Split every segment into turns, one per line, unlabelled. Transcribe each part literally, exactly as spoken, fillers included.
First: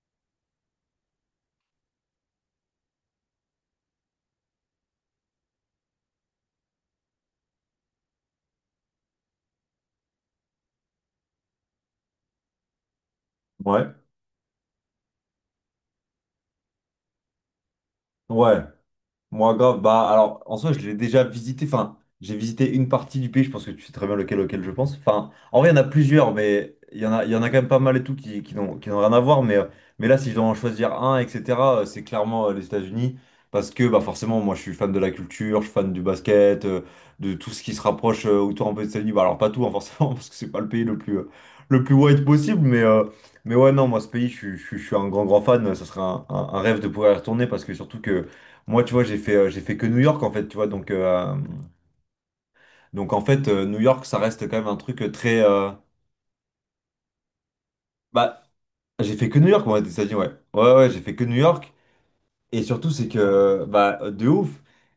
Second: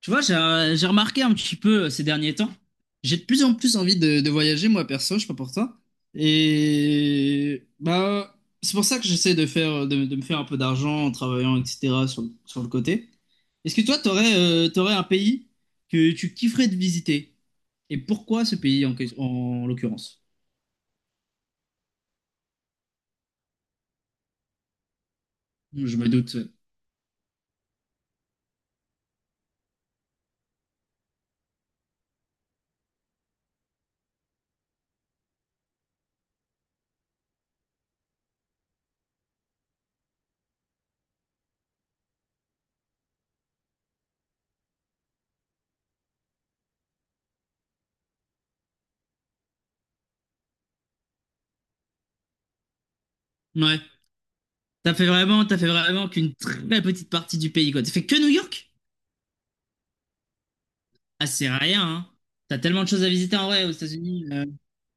Tu vois, j'ai euh, j'ai remarqué un petit peu euh, ces derniers temps. J'ai de plus en plus envie de, de voyager, moi perso, je sais pas pour toi. Et bah, c'est pour ça que j'essaie de faire, de, de me faire un peu d'argent en travaillant, et cetera, sur, le- sur le côté. Est-ce que
Ouais,
toi, t'aurais, euh, t'aurais un pays que tu kifferais de visiter? Et pourquoi ce
ouais.
pays en, que-
Moi,
en
grave, bah
l'occurrence?
alors en soi, je l'ai déjà visité, enfin, j'ai visité une partie du pays, je pense que tu sais très bien lequel, auquel je pense. Enfin, en vrai, il y en a
Je me
plusieurs,
doute.
mais il y en a, il y en a quand même pas mal et tout qui, qui n'ont, qui n'ont rien à voir. Mais, euh, mais là, si je dois en choisir un, et cetera, euh, c'est clairement euh, les États-Unis. Parce que bah forcément, moi, je suis fan de la culture, je suis fan du basket, euh, de tout ce qui se rapproche euh, autour un peu des États-Unis. Bah, alors, pas tout, hein, forcément, parce que c'est pas le pays le plus, euh, le plus white possible, mais. Euh, mais ouais, non, moi, ce pays, je, suis je suis- je suis un grand, grand fan. Ça serait un, un- un rêve de pouvoir y retourner parce que surtout que moi, tu vois, j'ai fait, euh, j'ai fait que New York, en fait, tu vois. Donc, euh, donc en fait, euh, New
Ouais.
York, ça reste quand même un
T'as
truc
fait
euh, très.
vraiment, t'as fait
euh,
vraiment qu'une très petite partie du pays, quoi. T'as fait que New
Bah,
York?
j'ai fait que New York, moi, ça dit, ouais. Ouais, ouais, j'ai fait que
Ah,
New
c'est
York.
rien, hein. T'as
Et
tellement de
surtout,
choses
c'est
à
que.
visiter en vrai
euh,
aux
Bah,
États-Unis.
de
euh,
ouf.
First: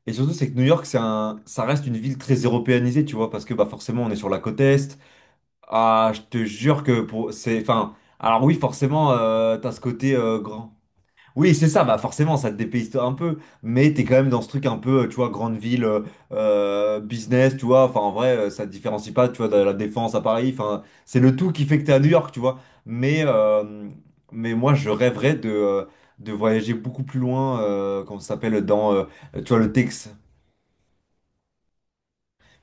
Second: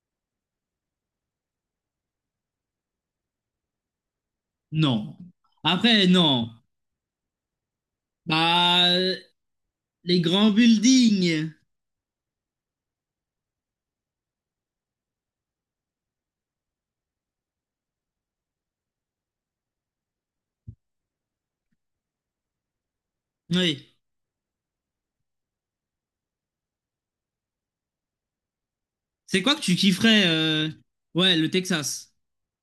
Et surtout, c'est que New York, c'est un... ça reste une ville très européanisée, tu vois, parce que, bah, forcément, on est sur la côte Est.
Non. Après,
Ah, je te
non.
jure que pour. C'est. Enfin. Alors, oui, forcément,
Bah,
euh, t'as ce côté
les
euh,
grands
grand.
buildings.
Oui, c'est ça, bah forcément, ça te dépayse un peu, mais t'es quand même dans ce truc un peu, euh, tu vois, grande ville, euh, euh, business, tu vois, enfin en vrai, euh, ça te différencie pas, tu vois, de la Défense à Paris, enfin, c'est le tout qui fait que t'es à New York, tu vois, mais, euh,
Oui.
mais moi, je rêverais de, euh, de voyager beaucoup plus loin, euh, comment ça s'appelle, dans, euh,
C'est
tu
quoi
vois,
que
le
tu
Texas.
kifferais euh, Ouais, le Texas.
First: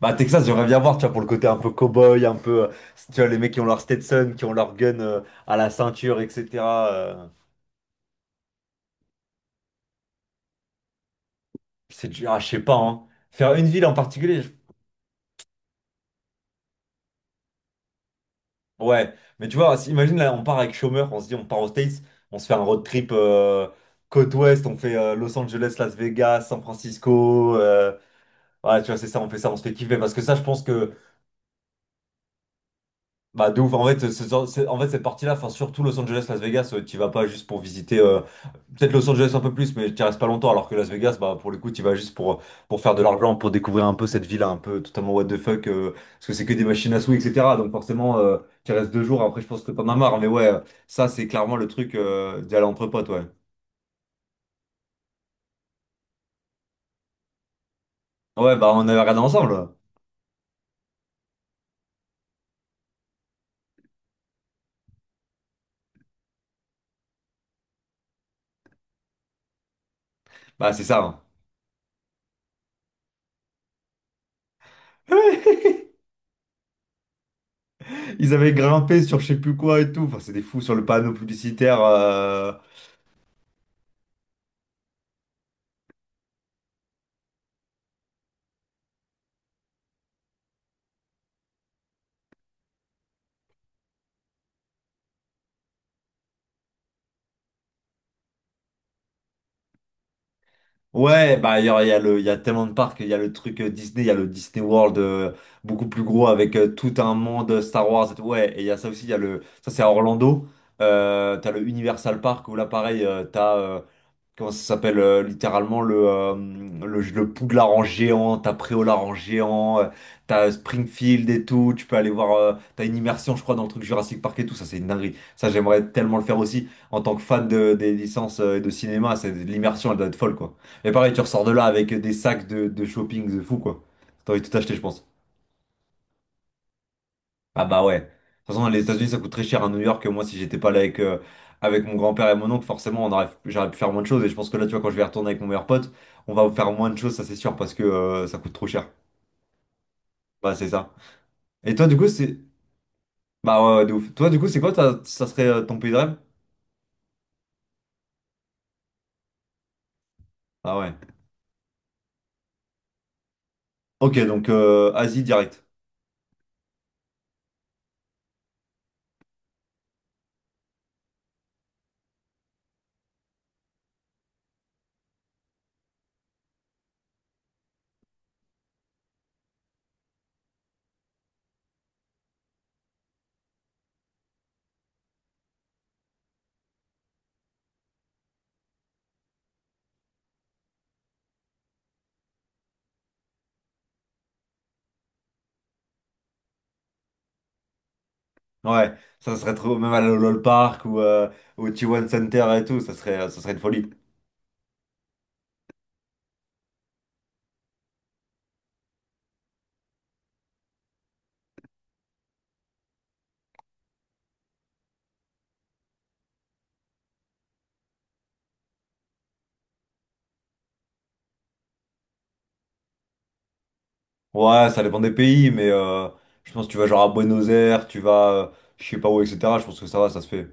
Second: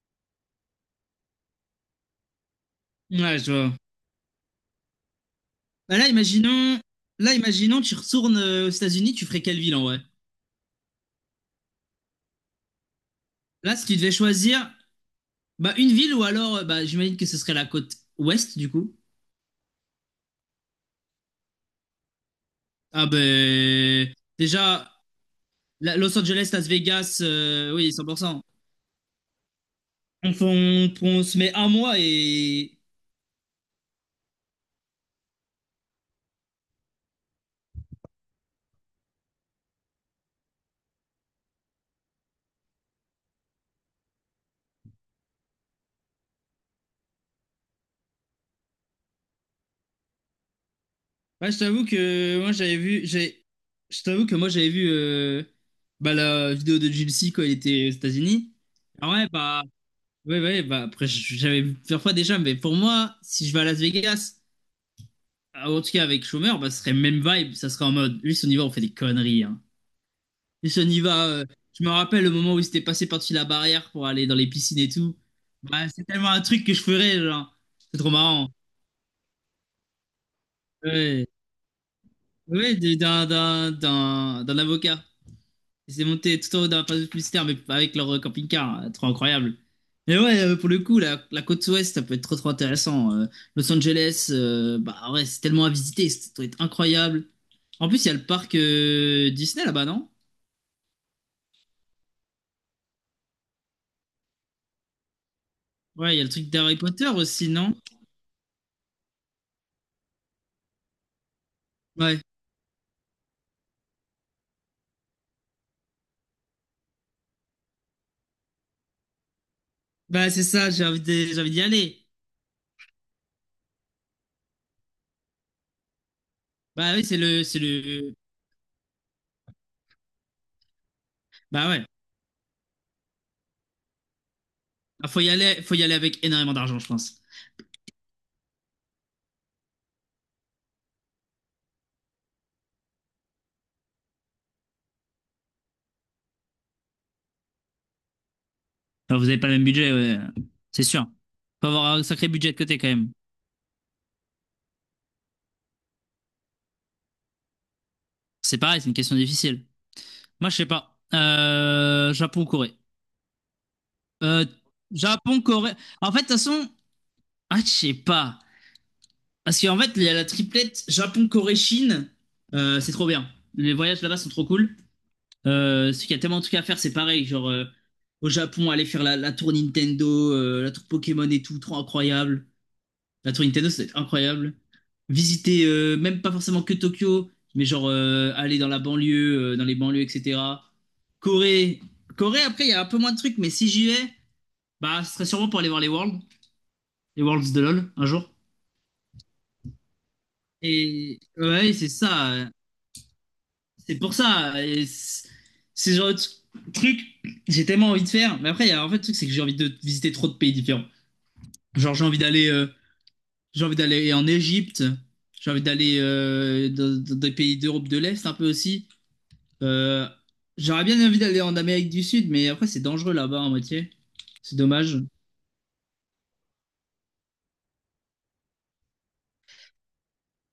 Bah, Texas, j'aimerais bien voir, tu vois, pour le côté un peu cow-boy, un peu, euh, tu vois, les
Ouais, je
mecs qui ont
vois.
leur Stetson, qui ont leur gun, euh, à la
Bah là,
ceinture,
imaginons...
et cetera euh,
Là, imaginons, tu retournes euh, aux États-Unis, tu ferais quelle ville en vrai?
c'est dur, ah, je sais pas, hein. Faire une
Là,
ville
si
en
tu devais
particulier.
choisir, bah une ville ou alors, euh, bah j'imagine que ce serait la côte ouest du coup.
Ouais, mais tu vois, si- imagine là, on part avec chômeur, on se dit on part aux States, on se fait un road
Ah
trip euh,
ben...
côte ouest, on
Déjà,
fait euh, Los Angeles, Las
la- Los
Vegas,
Angeles,
San
Las Vegas,
Francisco.
euh, oui,
Euh,
cent pour cent.
voilà, tu vois, c'est ça, on fait ça, on se fait kiffer. Parce que
On,
ça, je pense que
on- on se met un mois et...
bah de ouf, en fait, ce- ce- c'est- en fait cette partie-là, enfin surtout Los Angeles, Las Vegas, euh, tu vas pas juste pour visiter, euh, peut-être Los Angeles un peu plus, mais tu restes pas longtemps, alors que Las Vegas, bah pour le coup, tu vas juste pour, pour faire de l'argent, pour découvrir un peu cette ville un peu totalement what the fuck, euh, parce que c'est que des machines à sous, et cetera. Donc forcément, euh, tu restes deux jours, après je pense que t'en as marre, mais ouais, euh, ça c'est
Ouais,
clairement
je
le
t'avoue
truc
que
euh,
moi
d'aller
j'avais
entre
vu,
potes, ouais.
j'ai, je t'avoue que moi j'avais vu euh, bah, la vidéo de Gilles C quand il était aux États-Unis.
Ouais, bah on avait
Ah
regardé
ouais, bah,
ensemble,
ouais, ouais, bah après j'avais vu plusieurs fois déjà, mais pour moi, si je vais à Las Vegas, ah, en tout cas avec Schumer, bah ce serait même vibe, ça serait en mode, lui, si on y va, on fait des conneries, hein. Lui,
bah
si on
c'est ça.
y
hein.
va, euh, je me rappelle le moment où il s'était passé par-dessus la barrière pour aller dans les piscines et tout. Bah, c'est tellement un truc que je ferais, genre, c'est trop
Ils
marrant.
avaient grimpé sur je sais plus quoi et tout, enfin c'est des fous sur le panneau
Ouais,
publicitaire. euh,
ouais, d'un, d'un, d'un, d'un avocat. Ils s'est montés tout en haut dans la passe publicitaire, mais avec leur euh, camping-car. euh, Trop incroyable. Mais ouais, euh, pour le coup, la, la côte ouest, ça peut être trop trop intéressant. Euh, Los Angeles, euh, bah ouais, c'est tellement à visiter, ça doit être incroyable. En plus, il y a le parc euh, Disney là-bas, non?
Ouais, bah il y a, il y a le, il y a tellement de parcs, il y a le truc euh, Disney, il y a le Disney World euh, beaucoup plus
Ouais, il y a
gros
le truc
avec euh,
d'Harry
tout
Potter
un
aussi,
monde euh,
non?
Star Wars et tout. Ouais, et il y a ça aussi, il y a le, ça c'est à Orlando. Euh, t'as le Universal
Ouais.
Park où là pareil, tu t'as euh, comment ça s'appelle euh, littéralement le, euh, le le Poudlard en géant, t'as Préolard en géant, euh,
Bah c'est
t'as
ça, j'ai envie de-
Springfield
j'ai
et
envie d'y
tout, tu peux
aller.
aller voir, euh, t'as une immersion je crois dans le truc Jurassic Park et tout, ça c'est une dinguerie. Ça j'aimerais tellement le faire aussi
Bah
en
oui,
tant
c'est
que
le,
fan
c'est
de, des
le.
licences euh, et de cinéma, c'est l'immersion elle doit être folle quoi. Et pareil tu ressors de là
Bah ouais.
avec des sacs de, de shopping de fou quoi. T'as envie de tout acheter je pense.
Ah, faut y aller, faut y aller avec énormément d'argent, je pense.
Ah bah ouais. De toute façon, les États-Unis, ça coûte très cher à New York. Moi, si j'étais pas là avec, euh, avec mon grand-père et mon oncle, forcément, on aurait, j'aurais pu faire moins de choses. Et je pense que là, tu vois, quand je vais retourner avec mon meilleur pote, on va faire moins de choses, ça c'est sûr, parce que euh, ça coûte trop cher.
Enfin, vous avez pas le même budget, ouais.
Bah, c'est
C'est
ça.
sûr. Faut
Et toi,
avoir
du
un
coup,
sacré
c'est...
budget de côté quand même.
Bah ouais, ouais, de ouf. Toi, du coup, c'est quoi, ta- ça serait euh, ton pays de rêve?
C'est pareil, c'est une question difficile. Moi, je sais
Ah ouais.
pas. Euh, Japon, Corée.
Ok,
Euh,
donc euh, Asie
Japon,
direct.
Corée. En fait, de toute façon, ah, je sais pas. Parce qu'en fait, il y a la triplette Japon, Corée, Chine. Euh, c'est trop bien. Les voyages là-bas sont trop cool. Euh, parce qu'il y a tellement de trucs à faire, c'est pareil. Genre, euh, au Japon, aller faire la, la tour Nintendo, euh, la tour Pokémon et tout, trop incroyable. La tour Nintendo, ça doit être incroyable. Visiter, euh, même pas forcément que Tokyo, mais genre euh, aller dans la banlieue, euh, dans les banlieues, et cetera. Corée. Corée, après, il y a un peu moins de trucs, mais si j'y vais, bah, ce serait sûrement pour aller voir les Worlds, les Worlds de LoL, un jour.
Ouais, ça serait trop... Même à l'Olol Park ou
Et
euh, au
ouais, c'est
T un Center
ça.
et tout, ça serait, euh, ça serait une folie.
C'est pour ça. Et c'est c'est le genre de tr- truc, j'ai tellement envie de faire. Mais après, il y a en fait, le truc, c'est que j'ai envie de visiter trop de pays différents. Genre, j'ai envie d'aller. euh, J'ai envie d'aller en Égypte. J'ai envie d'aller euh, dans, dans des pays d'Europe de l'Est un peu aussi. Euh, J'aurais bien envie d'aller en Amérique du Sud, mais après c'est dangereux là-bas en moitié. C'est
Ouais, ça
dommage.
dépend des pays, mais euh, je pense que tu vas genre à Buenos Aires, tu vas euh, je sais pas où, et cetera. Je pense que ça va, ça se fait.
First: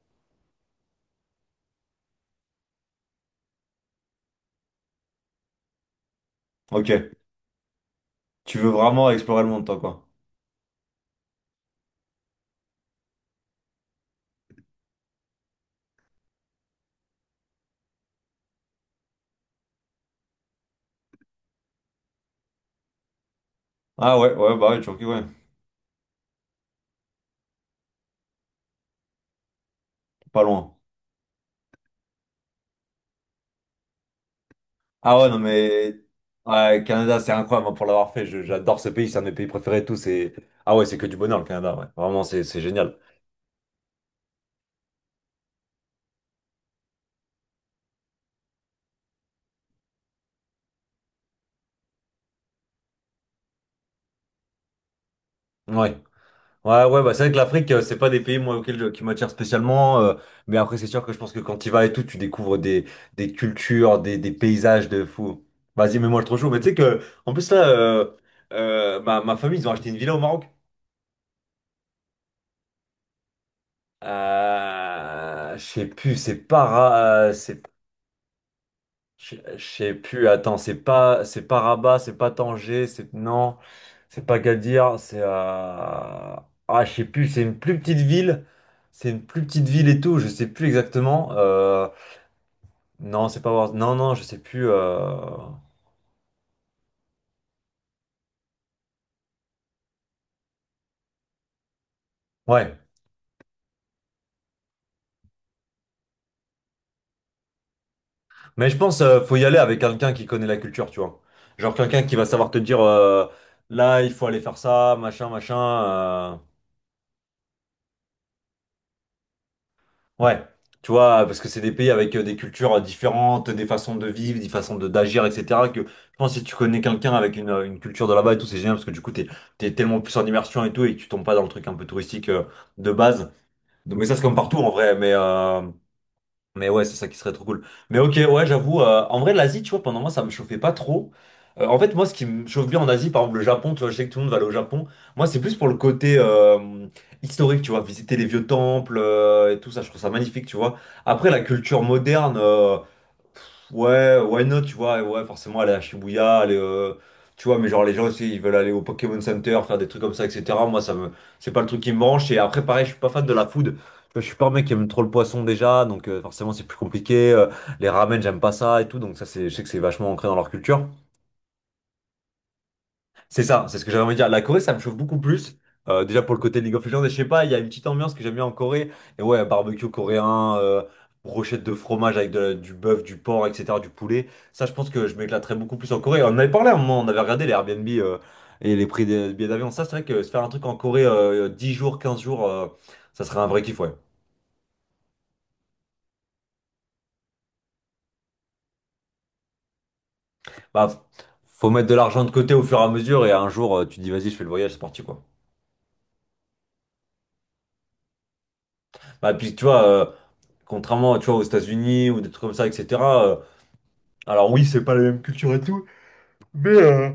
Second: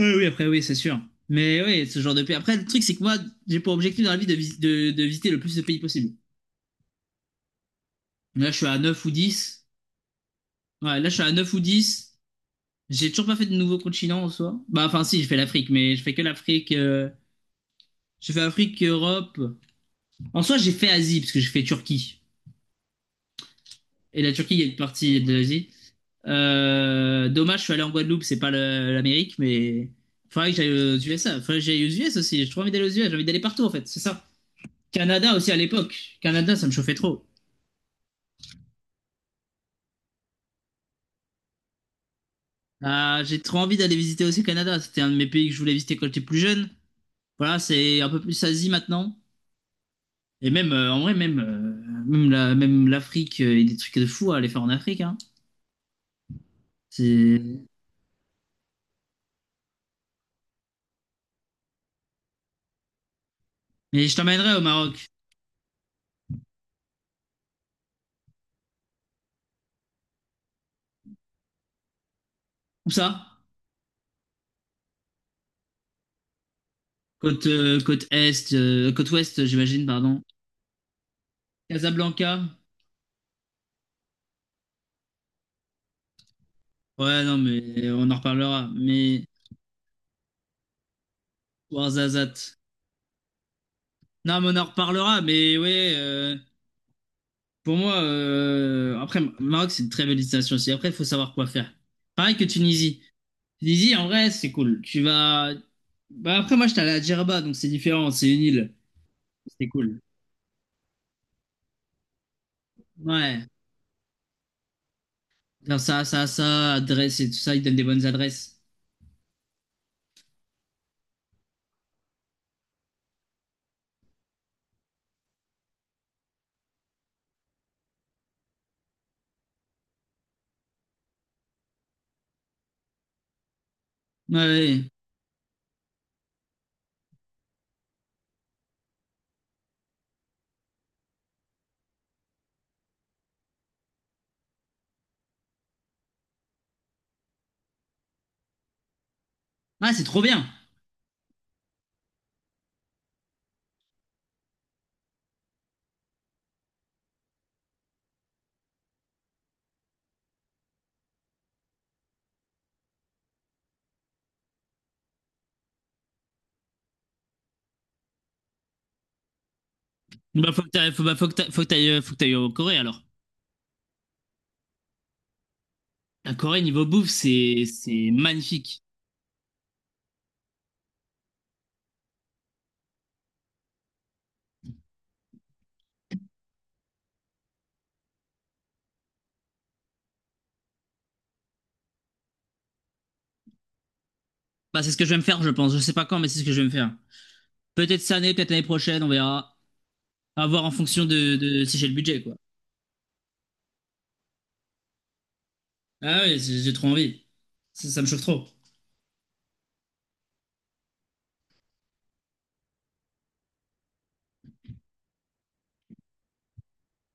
Oui, oui, après oui, c'est sûr. Mais oui, ce genre de pays. Après, le truc, c'est que moi, j'ai pour objectif dans la vie de, vis- de, de visiter le plus de pays possible.
Ok,
Là, je
tu
suis
veux
à neuf
vraiment
ou
explorer le monde,
dix.
toi, quoi.
Ouais, là, je suis à neuf ou dix. J'ai toujours pas fait de nouveau continent en soi. Bah, enfin, si, j'ai fait l'Afrique, mais je fais que l'Afrique. euh, J'ai fait Afrique, Europe. En soi, j'ai fait Asie, parce que j'ai fait Turquie.
Ah
Et la
ouais,
Turquie,
ouais,
il y a
bah
une
ouais, Turquie,
partie
ouais,
de l'Asie. Euh, dommage, je suis allé en Guadeloupe, c'est pas le- l'Amérique, mais
pas
faudrait que j'aille
loin.
aux U S A. Faudrait que j'aille aux U S aussi. J'ai trop envie d'aller aux U S, j'ai envie d'aller partout en fait, c'est ça.
Ah ouais,
Canada
non,
aussi à
mais
l'époque. Canada, ça me
ouais,
chauffait
Canada,
trop.
c'est incroyable hein, pour l'avoir fait. Je- J'adore ce pays, c'est un de mes pays préférés et tout. C'est... Ah ouais, c'est que du bonheur, le Canada, ouais. Vraiment, c'est c'est génial.
Ah, j'ai trop envie d'aller visiter aussi le Canada. C'était un de mes pays que je voulais visiter quand j'étais plus jeune. Voilà, c'est un peu plus Asie maintenant. Et même, euh, en vrai, même, euh, même, la- même l'Afrique, euh, il y a des trucs de fou à aller faire en Afrique. Hein.
Ouais. Ouais, ouais, bah c'est vrai que
C'est-
l'Afrique, euh, c'est pas des pays moi, auxquels je- qui m'attirent spécialement. Euh, mais après, c'est sûr que je pense que quand tu y vas et tout, tu découvres des, des cultures,
Mais je
des, des
t'emmènerai au
paysages de
Maroc.
fou. Vas-y, mets-moi le trop chaud. Mais tu sais que, en plus, là, euh, euh, ma, ma famille, ils ont acheté une villa au Maroc.
Où ça?
Euh, je sais plus, c'est para, euh,
Côte,
c'est
euh, côte est, euh, côte
Je
ouest,
je
j'imagine,
sais
pardon.
plus, attends, c'est pas c'est pas Rabat, c'est pas
Casablanca.
Tanger, c'est non, c'est pas Gadir, c'est à ah je sais
Ouais,
plus,
non,
c'est une plus
mais
petite
on en
ville,
reparlera.
c'est une
Mais
plus petite ville et tout, je sais plus exactement. Euh,
Ouarzazate.
Non, c'est pas Wars- non, non, je sais
Non, mais on en
plus.
reparlera.
euh,
Mais ouais, euh, pour moi, euh, après, Maroc, c'est une très belle destination aussi. Après, il faut savoir quoi faire. Pareil que
Ouais,
Tunisie. Tunisie, en vrai, c'est cool. Tu vas. Bah, après, moi, j'étais allé à Djerba, donc c'est différent. C'est une
mais
île.
je pense euh, faut y aller
C'est
avec
cool.
quelqu'un qui connaît la culture, tu vois. Genre quelqu'un qui va savoir te dire euh,
Ouais.
là il faut aller faire ça, machin machin.
Faire ça, ça,
euh,
ça, adresse et tout ça, ils donnent des bonnes adresses.
Ouais, tu vois, parce que c'est des pays avec euh, des cultures euh, différentes, des façons de vivre, des façons de d'agir, et cetera. Que je pense que si tu connais quelqu'un avec une, euh, une culture de là-bas et tout, c'est génial parce que du coup, t'es, t'es tellement plus en immersion et tout et que tu tombes pas dans le truc un peu touristique euh, de base. Donc, mais ça, c'est comme
Ouais.
partout en
Ouais.
vrai. Mais, euh, mais ouais, c'est ça qui serait trop cool. Mais ok, ouais, j'avoue, euh, en vrai, l'Asie, tu vois, pendant moi, ça me chauffait pas trop. Euh, en fait, moi, ce qui me chauffe bien en Asie, par exemple, le Japon, tu vois, je sais que tout le monde va aller au Japon. Moi, c'est plus pour le côté euh, historique, tu vois, visiter les vieux temples euh, et tout ça, je
Ah,
trouve
c'est
ça
trop
magnifique,
bien.
tu vois. Après, la culture moderne. euh, Ouais, why not, tu vois, et ouais, forcément aller à Shibuya, aller, euh, tu vois, mais genre les gens aussi, ils veulent aller au Pokémon Center, faire des trucs comme ça, et cetera. Moi, ça me, c'est pas le truc qui me branche. Et après, pareil, je suis pas fan de la food. Tu vois, je suis pas un mec qui aime trop le poisson déjà, donc euh, forcément c'est plus compliqué. Euh, les ramen, j'aime pas ça et tout, donc ça, c'est, je sais que c'est vachement ancré dans leur
Bah, faut que
culture.
t'ailles, faut, bah, faut que t'ailles, faut que t'ailles, euh, faut que t'ailles en Corée alors.
C'est ça, c'est ce que j'avais envie de dire. La Corée, ça me chauffe beaucoup plus. Euh, déjà
La
pour le côté
Corée
League of
niveau
Legends,
bouffe,
et je sais pas, il y a
c'est,
une petite
c'est
ambiance que j'aime bien en
magnifique.
Corée. Et ouais, barbecue coréen, euh, brochette de fromage avec de la- du bœuf, du porc, et cetera, du poulet. Ça, je pense que je m'éclaterais beaucoup plus en Corée. On en avait parlé à un moment, on avait regardé les Airbnb euh, et les prix des billets d'avion. Ça, c'est vrai que se faire un truc en Corée euh, 10 jours, quinze jours, euh, ça serait un vrai kiff, ouais.
Bah, c'est ce que je vais me faire, je pense. Je sais pas quand, mais c'est ce que je vais me faire. Peut-être cette année, peut-être l'année prochaine, on verra. À voir en
Bah,
fonction de, de
faut
si
mettre
j'ai
de
le budget,
l'argent de
quoi.
côté au fur et à mesure, et un jour, euh, tu te dis, vas-y, je fais le voyage, c'est parti, quoi.
Ah oui, j'ai j'ai trop envie. Ça, ça me chauffe trop.
Bah, puis tu vois. Euh, contrairement, tu vois, aux États-Unis ou des trucs comme ça, et cetera. Alors oui, c'est pas la même culture et tout, mais euh,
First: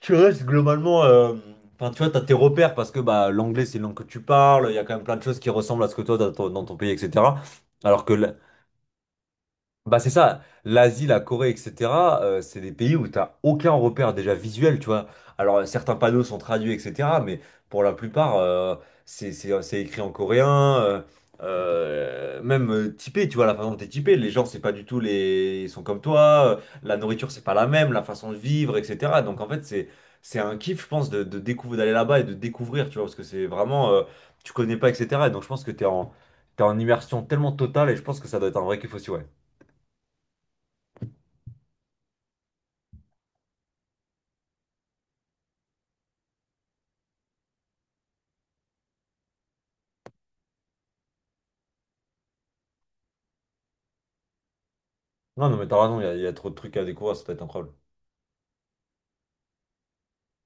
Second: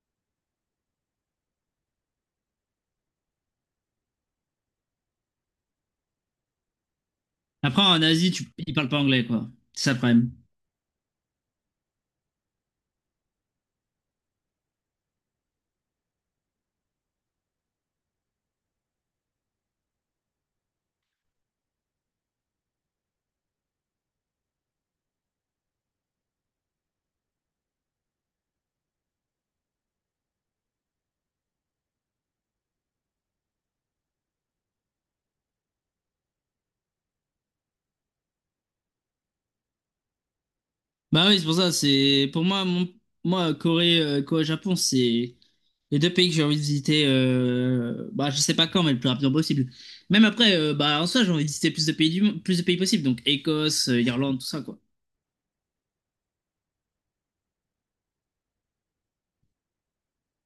tu restes globalement... euh, Enfin, tu vois, t'as tes repères parce que bah, l'anglais, c'est une langue que tu parles, il y a quand même plein de choses qui ressemblent à ce que toi, t'as ton- dans ton pays, et cetera.
Après, en
Alors que
Asie,
la-
tu, ils parlent pas anglais, quoi. C'est ça le
bah c'est
problème.
ça, l'Asie, la Corée, et cetera, euh, c'est des pays où t'as aucun repère déjà visuel, tu vois. Alors euh, certains panneaux sont traduits, et cetera, mais pour la plupart, euh, c'est c'est- c'est écrit en coréen, euh, euh, même euh, typé, tu vois, la façon dont t'es typé, les gens, c'est pas du tout les... Ils sont comme toi, euh, la nourriture, c'est pas la même, la façon de vivre, et cetera. Donc en fait, c'est c'est un kiff, je pense, de, de découvrir, d'aller là-bas et de découvrir, tu vois, parce que c'est vraiment... euh, tu connais pas, et cetera. Et donc je pense que t'es en, t'es en immersion tellement totale et je pense que ça doit être un vrai kiff aussi, ouais.
Bah oui, c'est pour ça, c'est pour moi, mon- moi Corée, euh, Corée-Japon, c'est les deux pays que j'ai envie de visiter. euh, Bah, je sais pas quand, mais le plus rapidement possible. Même après, euh, bah en soi, j'ai envie de visiter plus de pays du... mo- plus de pays possible, donc Écosse, euh, Irlande, tout ça, quoi.
Non, non, mais t'as raison, il y, a il y a trop de trucs à découvrir, ça peut être incroyable.